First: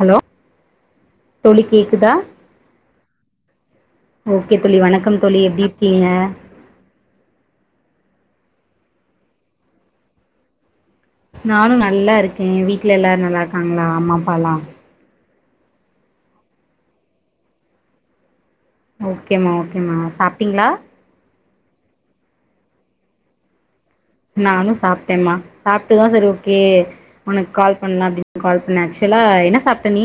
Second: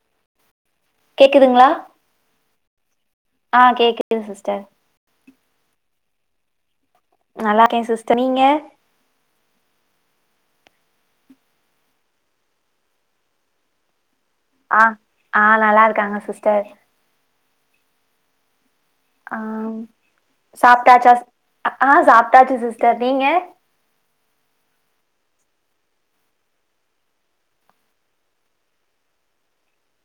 Hello தோழி கேக்குதுங்களா கேக்குதா ஆ கேக்குது ஓகே சிஸ்டர் தோழி வணக்கம் தோழி எப்படி இருக்கீங்க நல்லார்க்கே சிஸ்டர் நீங்க நானு நல்லா இருக்கே வீட்ல எல்லாரு நல்லா இருக்காங்களா அம் ப்பாலா ஆ ஆ நல்லா இருக்காங்க சிஸ்டர் ஆ ஓகேம்மா ஓகேம்மா சாப்ட்டீங்களா சாப்டாச்சா ஆ சாப்ட்டாச்சு சிஸ்டர் நீங்க நானு சாப்ட்டேமா சாப்ட்டுதா சரி ஓகே உனக்கு கால் பண்ணலா அப்பனடின் கால் பண்ணேஆக்சுவலா என்ன சாப்ட்டே நீ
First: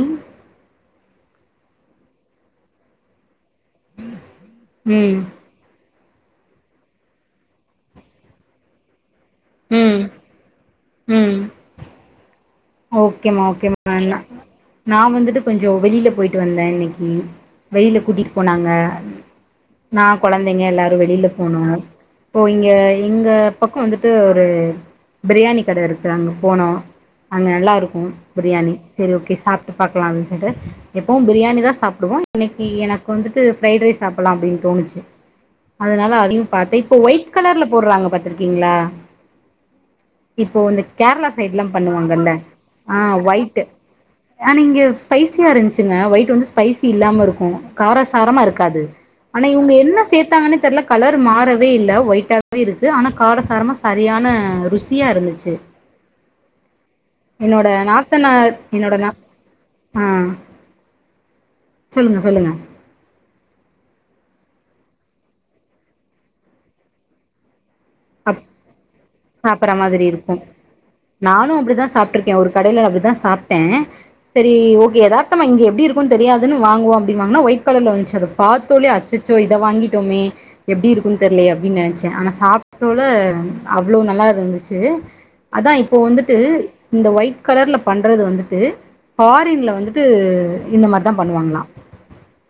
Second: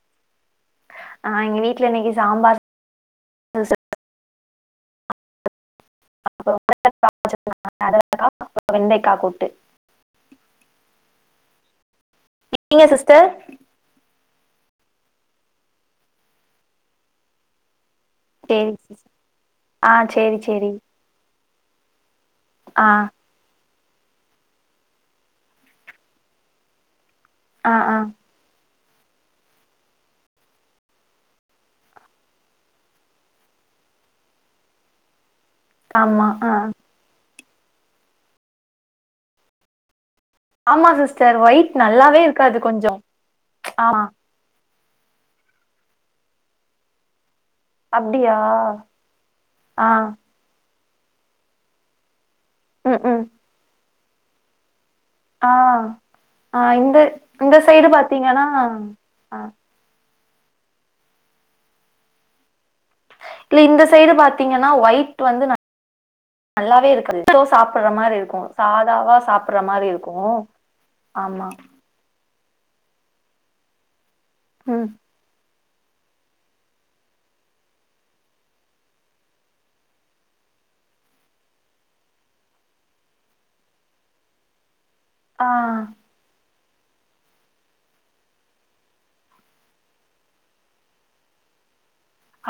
ஆ எங்க வீட்ல இன்னிக்கு சாம்பார் சா உம் [inaudible] வெண்டைகா கூட் உம் ம் நீங்க சிஸ்டர் ஓகேமா ஓகேமா நா வந்துட்டு கொஞ்சோ வெளியில போயிட்டு வந்த இன்னைக்கு வெளியி கூட்டிட்டு போனாங்க சேரி ஆ நா சேரி குழந்தைங்க சேரி எல்லாரு வெளியில போனோ இப்ப இங்க ஆ இங்க பக்கோ வந்துட்டு ஒரு பிரியாணி கட இருக்கு அங்க போனோ அங்கே ஆ ஆ நல்லாருக்கும் பிரியாணி சரி ஓகே சாப்பிட்டு பாக்கலா அப்படின்னு சொல்லிட்டு எப்பவும் பிரியாணி தா சாப்பிடுவோ இன்னைக்கு எனக்கு வந்துட்டு ஃப்ரைட் ரைஸ் சாப்பிடலா அப்படின்னு தோணுச்சு அதனால ஆமா அதையு ஆ பார்த்த இப்போ ஒயிட் கலர்ல போட்றாங்க பாத்துருக்கீங்களா இப்ப வந்து ஆமா கேரளா சிஸ்டர் சைட் எல்லா ஒயிட் பண்ணுவாங் நல்லாவே வேல்ல இருக்காது கொஞ்சோ ஆ ஒயட்டு் ஆமா ஆ நிங்க ஸ்பைசியா இருந்துச்சுங்க ஒயிட் வந்து ஸ்பைசி இல்லாம இருக்கு ஆ அப்டியா காரசாரமா இருக்காது ஆனா இவங்க ஆ என்ன சேத்தாங்கன்னே தெர்ல கலர் மாறவே இல்ல ஒய்ட்டா போய் இருக்கு ம் ஆனா ம் கார சாரமா சரியான ருசி ஆ ஆ இந்த ஆ இந்த என்னோட சைடு பாத்தீங்கன்னா நாத்தனார் என்னோட நா ஆ ஆ சொல்லுங்க சொல்லுங்க இல்ல இந்த சைடு பாத்தீங்கன்னா ஒயிட் வந்து ந நல்லாவே இருக்க [unintelligible] சாப்ப சாப்டற மாதிரி இருக்கு அப் சாதாவா சாப்படற மாதிரி இருக்கு ஆமா க ஒரு கடைல அப்படிதா சாப்ட்ட சரி ம் ஓகே எதார்த்தமா இங்கே எப்படி இருக்குனு தெரியாதுன்னு வாங்குவோ அப்படின்னு வாங்குனா ஒயிட் கலர்ல வந்துச்சு அத பாத்தோலியோ அச்சச்சோ இத வாங்கிட்டோமே எப்டி இருக்குனு தெரிலயே அப்டினு நெனைச்ச ஆனா சாப்ப தோல அவ்ளோ நல்லா இருந்துச்சு ஆ அதா இப்ப வந்துட்டு இந்த ஒயிட் கலர்ல பண்றது வந்துட்டு ஃபாரின்ல வந்துட்டு இந்த மாரிதா பண்ணுவாங்களா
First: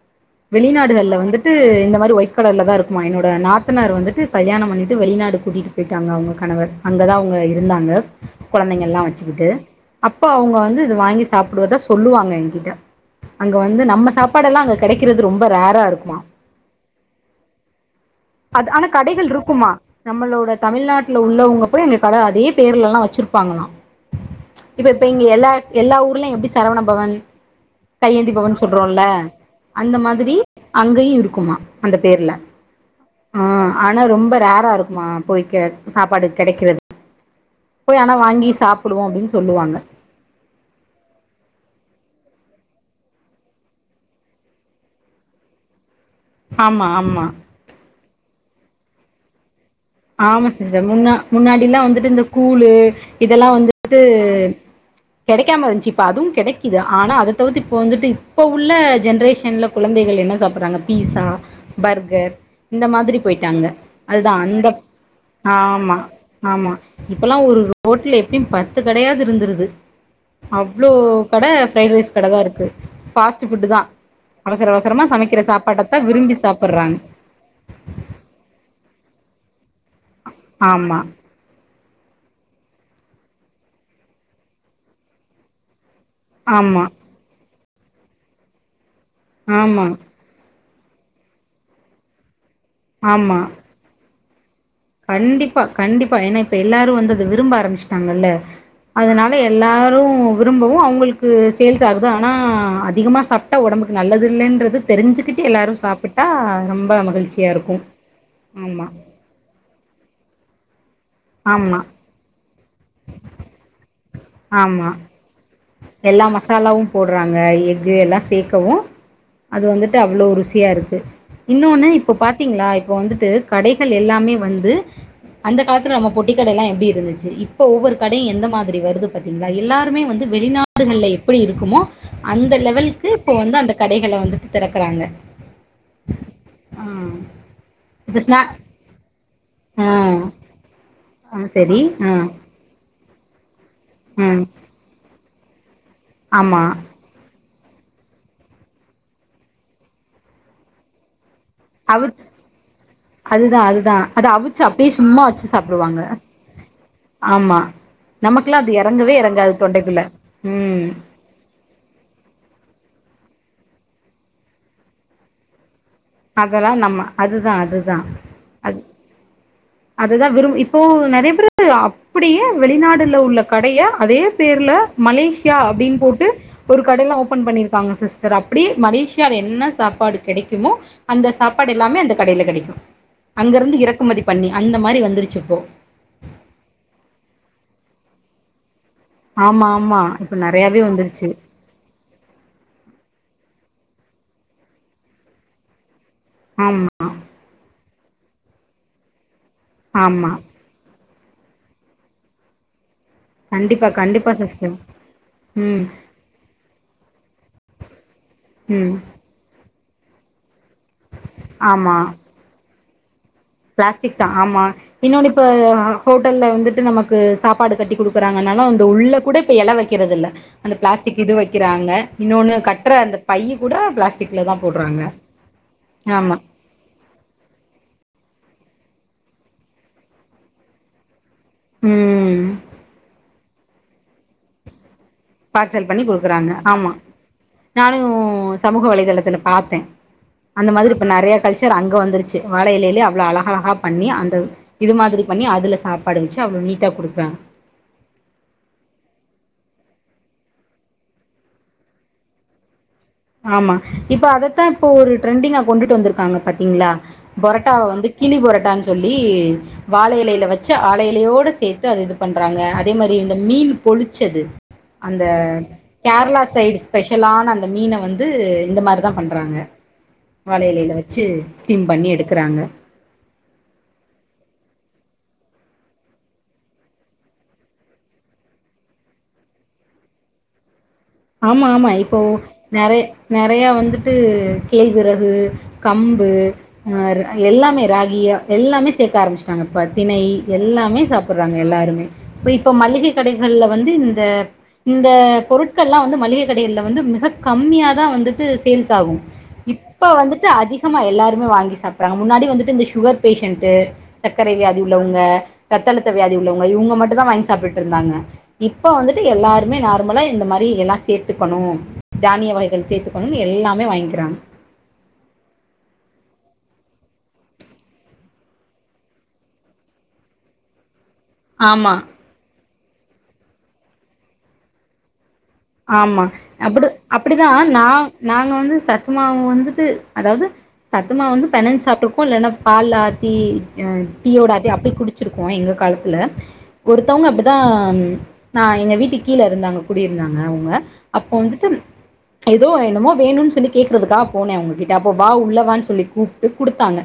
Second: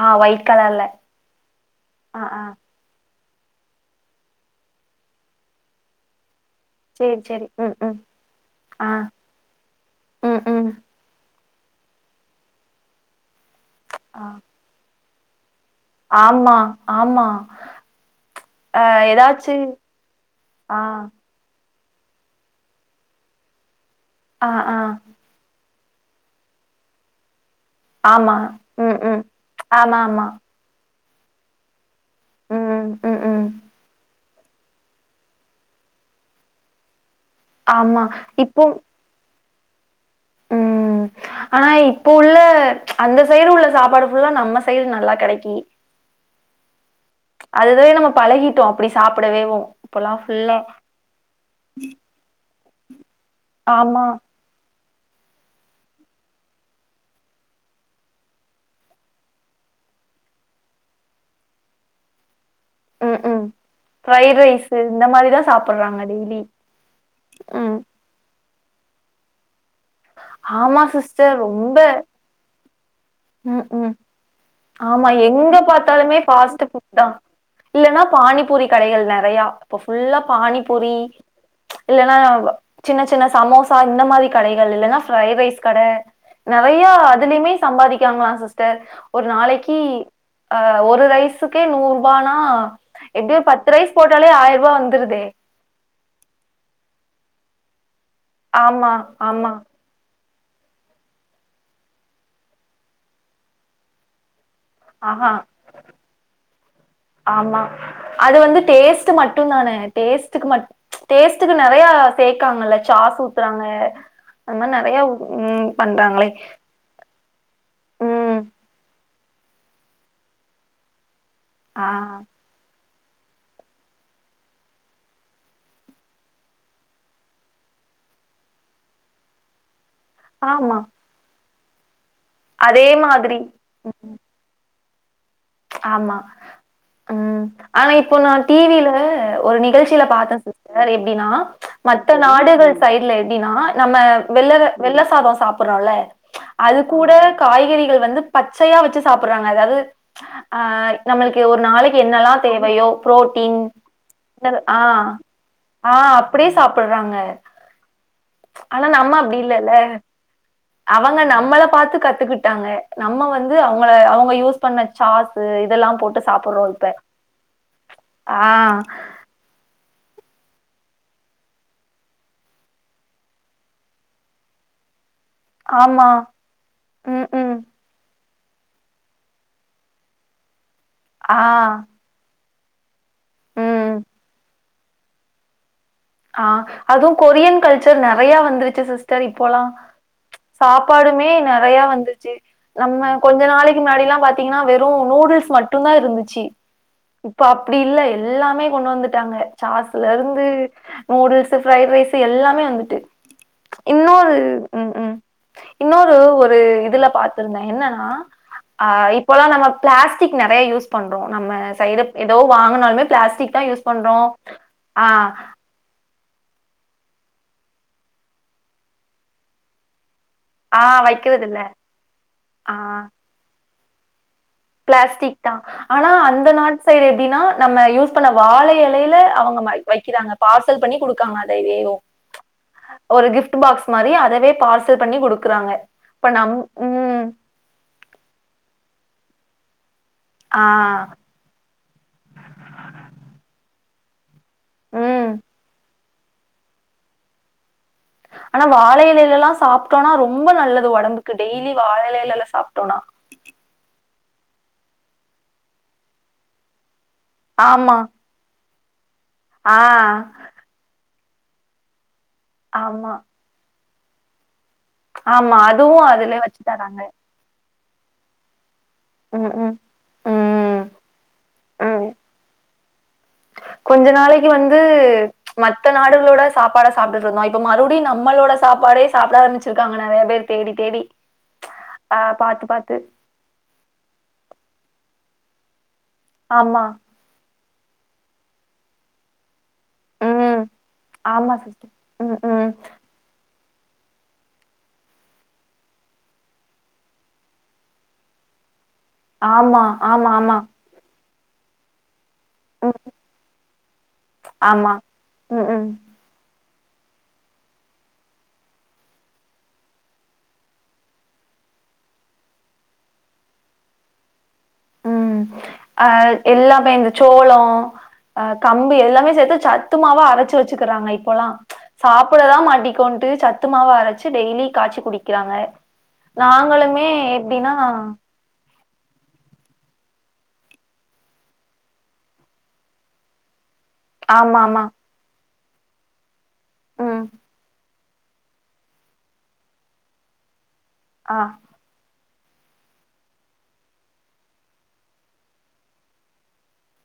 ஆ ஒயிட் கலர்ல வெளிநாடுகள்ல வந்துட்டு இந்த மாறி ஆ ஒய்ட ஆ கலர்லதா இருக்குமா என்னோட நாத்தனார் வந்துட்டு கல்யாணம் பண்ணிட்டு ட்டு வெளிநாடு கூட்டிட்டு போயிட்டாங்க அவங்க கணவர் அங்கதா சரி அவங்க சரி ம் இருந்தாங்க ம் குழந்தைங்க ஆ எல்லா வெச்சுக்கிட்டு அப்ப ம் அவங்க ம் வந்து இது வாங்கி சா சாப்பிடுவதா சொல்லுவாங்க என்கிட்ட அங்க வந்து நம்ம ஆ சாப்பாடெல்லா அங்க கெடைக் க்கறது ரொம்ப ரேர் ஆமா ஆமா அது அ ஆனா கடைகள் ஏதாச்சு இருக்குமா நம்மளோட ஆ தமிழ்நாட்டுல உள்ளவங்க அப்ப அங்க கட அதே பேர்ல எல்லா வச்சிருப்பாங்களா ஆ ஆ ம் இப்ப இங்க எல்லா எல்லா ஊர்லயு எப்டி சரவண பவன் கையேந்தி ஆமா பவன் ம் சொல்றோல ம் அந்த ஆமா ஆமா மாதிரி அங்கயு இருக்குமா அந்த பேர்ல ம் ம் ம் உம் ஆனா ரொம்ப ரேரா இருக்குமா போய்க் கெ சாப்பாடு கெடைக்கறது போய் ஆமா ஆனா வாங்கி சாப்பிடுவோ அப்டின்னு சொ சொல்லுவாங்க உம் ஆனா இப்ப உள்ள அந்த சைடு உள்ள சாப்பாடு ஃபுல்லா நம்ம சைடு நல்லா கெடைக்கி ஆமா ஆமா அதையே நம்ம பழகிட்டோ அப்டி சாப்டவே ஆமா சிஸ்டர் முன்ன முன்னாடிலா வந்துட்டு இந்த கூ புலு இதெல்லா வந்துட்டு ஆமா கெடைக்காம இருந்துச்சு இப்ப அதுவும் கெடைக்குது ஆனா அத தவிர்த்து இப்ப வந்துட்டு இப்ப உள்ள ஜென்ரெஷன்ல கொழந்தைகள் என்ன சாப்டுறாங்க பீஸா பர்கர் இந்த மாதிரி ம் ம் போயிட்டாங்க அதுதா ஃப்ரைட் அந்த ரைஸு இந்த மாரிதா ஆமா சாப்புட்றாங்க டெய்லி ஆமா இப்பலா ஒரு ம் ரோட்ல எப் எப்டியு பத்து கடையாது இருந்துருது ஆமா அவ்ளோ சிஸ்டர் கட ரொம்ப ஃப்ரைட்ரைஸ் கடதா இருக்கு ஃபாஸ்டு ம் ஃபுட்டு தா ம் அவசர அவசரமா ஆமா சமைக்கிற எங்க சாப்பாட்டத்தா பாத்தாலுமே விரும்பி சாப்புட்றாங்க பாஸ்ட்ஃபுட்தா இல்லனா பானிபூரி கடைகள் நெற நெறையா இப் ஃபுல்லா பானிபூரி ஆமா இல்லன்னா சின்னசின்ன சமோசா இந்தமாரி கடைகள் இல்லன்னா ஃப்ரைட்ரைஸ் கட ஆமா நெறைய அதுலயுமேஸ் சம்பாதிக்றாங்ளா சிஸ்டர் ஒரு நாளைக்கி ஆமா ஆ ஒரு ரைஸுக்கே நூறுவானா எப்டியோ ஆமா பத்துரைஸ் போட் இதுலயே ஆயர் கண்டிப்பா கண்டிப்பா ஏன்னா இப்ப எல்லாருவந்து இத விரும்ப ஆரம்பிச்சு சுட்டாங்கல்ல ஆமா அதனால ஆமா எல்லாரு விரும்பவும் அவங்களுக்கு சேல்ஸ் ஆகுது ஆனா அதிகமா சாப்டா உடம்புக்கு நல்லது இல்லேன்றது அது ஆஹா தெரிஞ்சுக்கிட்டு எல்லாரும் சாப்புட்டா ரொம்ப மகிழ்ச்சியா ஆமா இருக்கும் ஆமா டேஸ்ட்டுக்குமட் டேஸ்ட்டுக்கு ஆமா நெறையா சே [unintelligible] ஜாஸ் ஊத்துறாங்க அந்த மாரி ஆமா நெறைய உம் எல்லா மசாலாவும் போட்றாங்க எக்கு எல்லா ம் சேக்கவும் அது வந்துட்டு அவ்ளோ ருசியா இருக்கு இன்னொன்னு ஆ இப்ப பாத்தீங்களா இப்ப வந்துட்டு கடைகள் எல்லாமே வந்து அந்த காலத்துல நம்ம பொட்டி கடையெல்லாம் எப்டி இருந்துச்சு இப்ப ஒவ்வொரு கடையு எந்த மாதிரி வருது பாத்தீங்களா எல்லாருமே வந் ஆமா வெளிநாடுகள்ல எப்படி இருக் கொமா அந்த அதே லெவல்க்கு இப்ப மாதிரி வந்து அந்த கடைகள வந்துட்டு திறக் க்கறாங்க ஆமா உம் ஆனா இப்போ இப்ப நா ஸ்நா டிவில ஒரு ஆ நிகழ்ச்சில பாத்தேன் சிஸ்டர் எப்டின்னா ஆ சரி ஆ மத்த நாடுகள் சைடு்ல எட் எப்டினா நம்ம ம் வெள்ளற வெள்ள சாதோ சாப் பட்றோல ஆமா அது கூட காய்கறிகள் வந்து பச்சையா வச்சு சாப்பிட்றாங்க அதாவது ஆஹ் நம்மள் இது ஒரு நாளைக்கு அவுத் என்னெல்லாம் தேவையோ புரோட்டீன் அதுதா அதுதா அத என்னது அவிச்சு அப்டியே ஆஹ் சும்மா வச்சு சாப்டுவாங்க ஆஹ் அப்டியே சாப்பட்றாங்க ஆமா நமக்குல்லா அது ஆனா எறங்கவே நம்ம அப்டி எறங்காது இல்லேல்ல தொண்டைக்குள்ள ம் அவங்க நம்மள பாத்து கத்துக்குட்டாங்க நம்ம வந்து இது அவங்கள அவங்க யூஸ் பண்ண சாஸ்சு இதெல்லாம் போட்டு அதெல்லா சாப்பிடுறோம் இப்ப. நம்ம அதுதா அதுதா ஆ அது அதுதா விரும் இப்போ நெறைய பேரு அப்டியே வெளிநாடுல உள்ள கடைய அதே பேர்ல மலேஷியா அப்டின் ஆமா போட்டு ஒரு கடைல்லாம் ம் ஓபன் ம் பண்ணிருக்காங்க சிஸ் சார் அப்டியே மலேஷியால என்ன சாப்பாடு கெடைக்குமோ அந்த ஆ சாப்பாடெல்லாமே அந்த கடைல கெடைக்கு அங்கிருந்து ம் இறக்குமதி அந்த மாரி வந்துருச்சிப்போ ஆஹ் அதுவும் கொரியன் கல்ச்சர் நெறையா வந்துருச்சு சிஸ் சரி இப்போல்லா ஆமா ஆமா இப்ப நெறையாவே வந்துருச்சு சாப்பாடுமே நெறைய வந்துருச்சு நம்ம கொஞ்ச நாளைக் முன்னாடியெல்லா பாத்தீங்கன்னா வெறும் நூடுல்ஸ் மட்டுந்தா இருந்துச்சு ஜி ஆமா இப்பப் அப்டி இல்ல எல்லாமே கொண்டு வந்துட்டாங்க சாஸ்ல ஆமா இருந்து நூடுல்ஸு ஃப்ரைட் ரைஸ்ஸு எல்லாமே வந்துட்டு கண்டிப்பா கண்டிப்பா இன்னொரு சிஸ்டர் உம் உம் ம் இன்னொரு ஒரு இதுல பாத்திருந்தேன் என்னன்னா ம் அஹ் இப்போல்லா நம்ம பிளாஸ்டிக் நெறைய யூஸ் பண்றோ நம்ம ஆமா செய்து ஏதோ வாங்கினாலுமெ கிளாஸ் பிளாஸ்டிக் தா ஆமா இன்னொன்னு இப்ப ஹோட்டல்ல வந்துட்டு நமக்கு சாப்பாடு கட்டி கொடுக்குறாங்கனாலு அந்த உள்ளே கூட இப்போ எல வைக்கிறதில்ல அந்த ஆ பிளாஸ்டிக் இது வைக்கிறது இல்ல வைக்கிறாங்க இன்னொன்னு ஆ கட்டுற அந்த பையி கூடா பிளாக் பிளாஸ்டிக் தா ஆனா ஆமா அந்த நாட்டு எப்படினா நம்ம யூஸ் பண்ண வாழை இலையில அவங்க வைக்கிறாங்க பார்சல் பண்ணி குடு [unintelligible] ம் ஒரு கிப்ட் ஃபுட் பாக்ஸ் மாரி அதவே பார்ஸ் பார்சல் பண்ணி குடுக்குறாங்க ஆமா ம் நானு சமூக வலைதளத்துல பாத்தே ஆ அந்த மாதிரி இப்ப நெறைய கல்ச்சர் அங்க வந்துருச்சு வாழைஇலையிலேயே அவ்வளோ அழகழகா பண்ணி அந்த இது மாதிரி ம் பண்ணி அதுல சாப்ப மடிச்சு அவ்ளோ நீட்டா குடுக்கறாங்க ஆனா வாழையிலையிலெல்லாம் சாப்பிட்டோம்னா ரொம்ப நல்லது ஒடம்புக்கு டெய்லி வாழையிலைலெல்லாம் சாப் ஆமா இப்ப அதத்தான் இப்போ ஒரு ட்ரெண்டிங்கா கொண்டுட்டு வந்திருக்காங்க பாத்தீங்களா பொரட்டாவ ஆமா வந்து கிளி பொரட்டான்னு சொ ஈ வாழ ஆஹ் இலையில வச்சு ஆலைய இலையோடு சேத்து அது பண்றாங்க அதே ஆமா மாரி இந்த மீன் பொளிச்சது அந்த ஆமா அதுவும் அதுல கேரளா வச்சு சைடு தராங்க ஸ்பெஷலான அந் மீன வந்து இந்த மாரி ம் பண்றாங்க ம் வாழ ம் எலயில வச்சு ஸ்டீம் ம். பண்ணி எடுக்குறாங்க கொஞ்ச நாளைக்கு வந்து மத்த நாடுகளோட சாப்பாட சாப்ட்டுட்ருந்தோ இப்ப மறுபடியு நம்மளோட சாப்பாடே சாப்பிட ஆரம்பிச்சிருக்காங்க நெறைய பேர் தேடி தேடி ஆமா ஆமா இப்போ ஆஹ் பார்த்து பார்த்து நெறைய நெறைய வந்துட்டு கேள்விறகு கம்பு ஆமா அ எல்லா ராகிய எல்லாமே சேர்க்க ஆரம்பிச்சு ஆமப்பா திணை ம் எல்லாமே ஆமா சாப்புடுறாங்க சிஸ்டர் எல்லாருமே ம் இப்ப ம் இப்ப மள்ளிகை கடைகள்ல வந்து இந்த இந்த பொருட் பொருட்கள்லா வந்து மளிகை கடைகள்ல வந்து மிக கம்மியா தா வந்துட்டு சேல்ஸ் ஆகும் ஆமா இப்ப ஆமா வந்துட்டு ஆமா அதிகமா எல்லாரு மே வாங்கி சாப்புட்றாங்க முன்னாடி வந்துட்டு இந்த ம் சுகர் பேஷன்ட்டு சர்க்கரை வியாதி ஆமா உள்ளவுங்க ம் ம் ரத்தழுத்த வியாதி உள்ளவுங்க இவுங்க மட்டும் தா வாங்கி சாப்புட்டுட்டு இருந்தாங்க இப்ப வந்துட்டு எல்லாருமே நார்மலா இந்த மாரி எல்லா சேத்துக்கணு தானிய வகைகள் சேத்துக்கணும்னு எல்லாமே வாங்கிறாங்க உம் அஹ் எல்லாமே இந்த சோளோ அஹ் கம்பு எல்லாமே சேத்து சத்துமாவா அரச்சு வச்சுக்கிறாங்க இப் இப்போலா ஆமா சாப்பிட தா மாட்டி க்கொண்டு சத்துமாவா அரைச்சு டெய்லி காச்சி குடிக் ஆமா அப்டி அப்டிதா எப்டின்னா நா நாங்க வந்து சத் சத்து மாவு வந்துட்டு அதாவது சத்துமாவு வந்து பெணஞ்சு சாப்பிட்ருக்கோம் இல்லைன்னா பால்ல ஆத்தி ஆ டீயோடா ஆத்தி ஆமாமா. அப்டியே குடிச்சிருவே ப்போம் எங்க காலத்துல ம். ஒருத்தவுங்க அப்டிதா ம் ஆஹ் எங்க வீட்டு கீழ இருந்தாங்க குடியிருந்தாங்க அவுங்க அப்போ ஆ. வந்துட்டு ஏதோ என்னமோ வேணும்னு சொல்லி கேக்குறதுக்காக போனே அவுங்க கிட்ட அப்போ வா உள்ளவான்னு சொல்லி கூப்டு குடுத்தாங்க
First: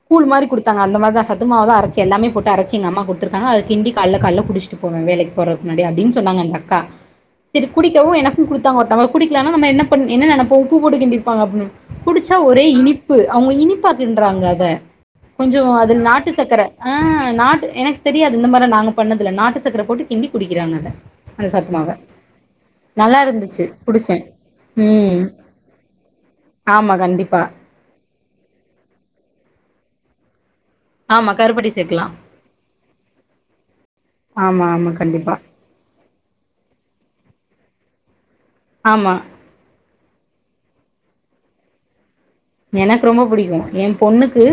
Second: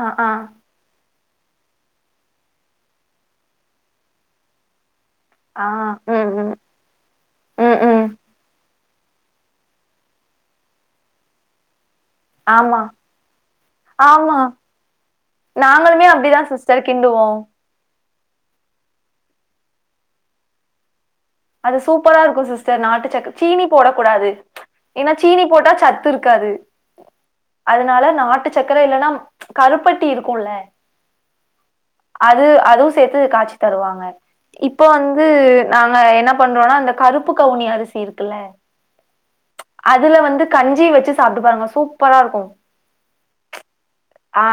ஆ கூழ் ஆ. மாரி குடுத்தாங்க அந்த மாரி தா சத் சத்து மாவ அரைச்சி எல்லாமே போட்டு அரைச்சு எங்க அம்மா குடுத்துருக்காங்க அது கிண்டி கால்ல கால்ல குடிச்சிட்டு போவே வேலைக்கு போறதுக்கு ஆ. முன்னாடி அப்டின்னு ம் சொன்னாங்க ம். அந்த அக்கா சேரி ம் ம். குடிக்கவும் எனக்கும் குடுத் ஒருத்தங்க ஒருத்தருக்கு குடிக்கலன்னா நம்ம என்ன பண்ண என்ன நெனைப்போம் உப்பு போடுக் கிண்டிருப்பாங்க அப்டின்னு குடிச்சா ஒரே ஆமா. இனிப்பு அவுங்க இனிப்பா ஆமா. கின்ட்றாங்க அத கொஞ்சோ அதுல நாங்களுமே நாட்டு அப்டிதான் சக்கரை சிஸ்டர் ஆன் கிண்டுவோம். நாட்டு எனக் தெரியாது இந்த மாரிலாம் நாங்க பண்ணதுல்ல நாட்டு சக்கர போட்டு கிண்டி குடிக்கிறாங்க அத அந்த அது சத்துமாவ சூப்பரா இருக்கும் சிஸ் ஸ்டர் நாட்டு நல்லா சக் இருந்துச்சு சீனி குடிச்சே போடக்கூடாது ப்ச் ஏன்னா ம் சீனி போட்டா சத்துருக்காது ஆமா கண்டிப்பா அதனால நாட்டு சக்கர இல்லன்னா கருப் ப்பட்டி இருக்குல ஆமா கருப்பட்டி சேக்கலா அது அதுவும் சேத்து காச்சி தருவாங்க ஆமா இப்போ ஆமா வந்து கண்டிப்பா நாங்க என்ன ஆனா அந்த கருப்பு கவுனி அரிசி இருக்குல்ல ஆமா அதுல வந்து கஞ்சிய வச்சு சாப்ட்டு பாருங்க சூப் எனக் ரொம்ப புடிக்கு என் பொண்ணுக்கு ஆ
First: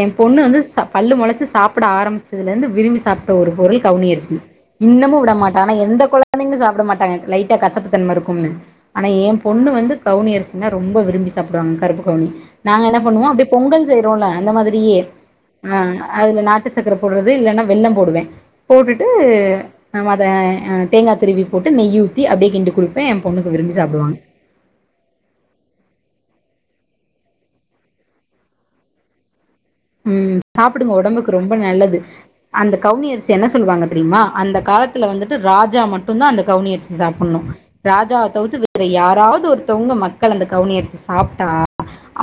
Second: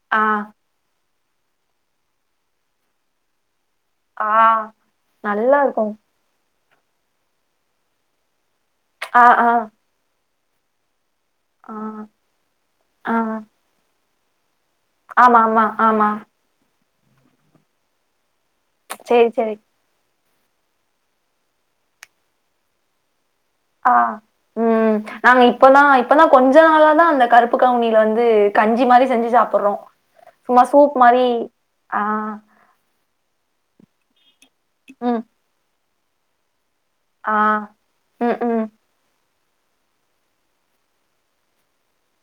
என் ஆ பொண்ணு வந்து ச பல்லு மொளைச்ச து சாப்ட ஆரம்பிச்சதுலிருந்து விரும்பி சாப்ட ஒரு பொருள் கவுனியரிசி ஆ இன்னமு விட நல்லா மாட்டா ஆனா இருக்கும் எந்த கொழந்தைங்க சாப்ட சாப்ட மாட்டாங்க லைட்டா கசப்புத்தன்ம இருக்கும்னு ஆனா ஆ ஏ ஆ பொண்ணு வந்து கவுனியரசி என்ன ரொம்ப விரும்பி சாப் ஆ சாப்டுவாங்க [unintelligible] நாங்க என்ன ஆ பண்ணுவோ அப்டி பொங்கல் செ [unintelligible] அந்த மாதிரி [unintelligible] ஆமா ஆமா ஆமா அதுல நாட்டுசக்கர நாட்டுசக்கர போடுறது இல்லன்னா வெல்லம் போடுவே போட்டுட்டு சேரி சேரி ஆமா தே அ தேங்கா திருவி போட்டு நெய் ஊத்தி அப்டியே கிண்டி குடுப்பே பொண்ணுக்கு விரும்பி ஆஹ் சாப்டுவாங்க உம் நாங்க இப்பல்லா இப்பலா கொஞ்ச நாளா தா அந்த கருப்பு கவுனில வந்து கஞ்சி மாரி செஞ்சி சாப்பி உம் சாப்டுங்க ஒடம்புக்கு ரொம்ப நல்லது ஆ அந்த கவுனி அரிசி என்ன சொல்லுவாங்க தெரியுமா அந்த காலத்துல ம் வந்துட்டு ராஜா மட்டு டு தான் அந்த கவுனிஅரிசி ஆ சாப்புட்னு ராஜாவ ம் தவுத்து ம் வேற யாராவது ஒரு ஒருத்தவங்க மக்கள் அந்த கவுனிஅரிசி சாப்டா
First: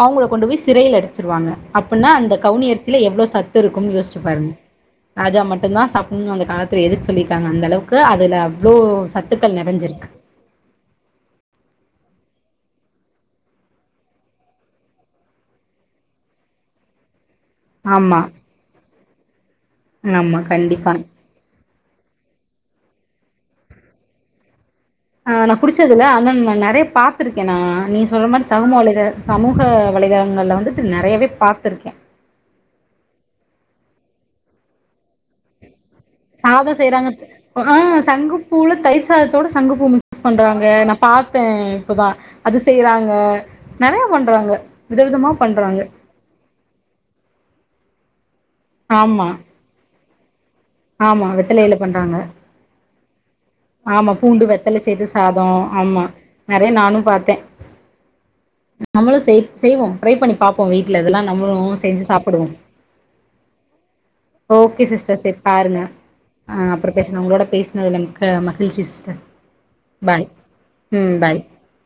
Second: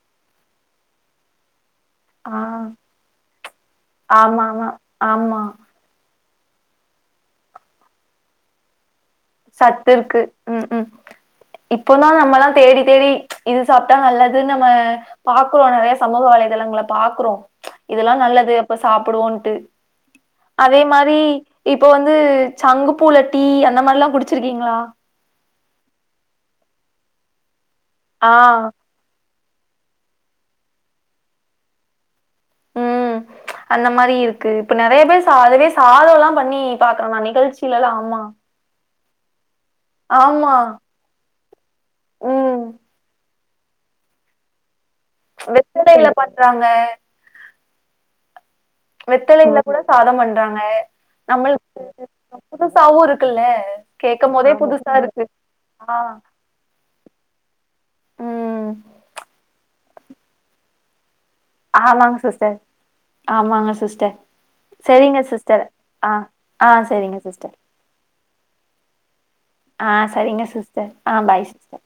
அவுங்கள கொண்டு போய் சிறையில் அடச்சிருவாங்க அப்பனா அந்த ஆ க கவுனியரிசில எவ்ளோ சத்து இருக்கும்னு யோஷ்ச்சி ஆமா பாருங்க ஆமா ஆமா ராஜா மட்டும் தா சாப் ம் அந்த காலத்ல எதுக்கு சொல்லிருக்காங்க அந்த அளவுக்கு அதுல அவ்ளோ சத்துக்கள் சத்து நெறஞ்சிருக்கு இருக்கு உம் உம் இப்போதா நம்மல்லா தேடி தெரி இது சாப்ட்டா நல்லது நம்ம பாக்குறோ நெறைய சமூக வலைதளங்கள்ள பாக்குறோ இதெல்லா ஆமா நல்லது அப்ப சாப்டுவோன்ட்டு ஆமா அதே கண்டிப்பா மாரி இப்போ வந்து சங்குப்பூல டீ அந்த மாரிலா குடிச் ச்சிருக்கீங்களா ஆ நா குடிச்சதில்ல ஆனா நா நறைய பாத்திருக்கே நா நீங்க சொல்ற ஆ மாரி சமூக வலைத்தள சமூக வலைதளங்கள்ல வந்துட்டு நெறையவே பாத்திருக்கே ம் அந்த மாரி இருக்கு இப்ப நெறய பேர் சா அதுவே சாதோல்லா பண்ணி சாதம் பாக்குறோ செய்யறாங்க நா நிகழ்ச்சிலலா ஆஹ் ஆமா சங்குப்பூல தயிர் சாதத்தோடு சங்குபூ மிக்ஸ் ஆமா பண்றாங்க நா பாத் தே இப்பதா அது ம் செய்யறாங்க நறைய பண்றாங்க விதவிதமா பண்றாங்க வெத்தலைல பண்றாங்க ஆமா வெத்தலையில கூட சாதமண் ஆமா வெத்தலையில பண்றாங்க புதுசாவு இருக்குல்ல ஆமா கேட்கும் பூண்டு போதே வெத்தல புதுசா சேத்து ஆமாங்க. இருக்கு சாதம் ஆ ஆமா நறைய நானு பாத்தேன் ம் நம்மளும் செய் செய்வோம் ட்ரை பண்ணி பாப்போம் வீட்ல இதெல்லாம் ஆமாங்க சிஸ்டர் ஆமாங்க சிஸ்டர் ஓகே சிஸ்டர் சரிங்க செரி சிஸ் பாருங்க ஆஹ் அப்புற பேசுண உங்களோட பேசினதுல மிக்க மகிழ்ச்சி சிஸ்டர் ஆ பாய் சரிங்க சிஸ்டர் ம் ஆ பாய் சிஸ்டர்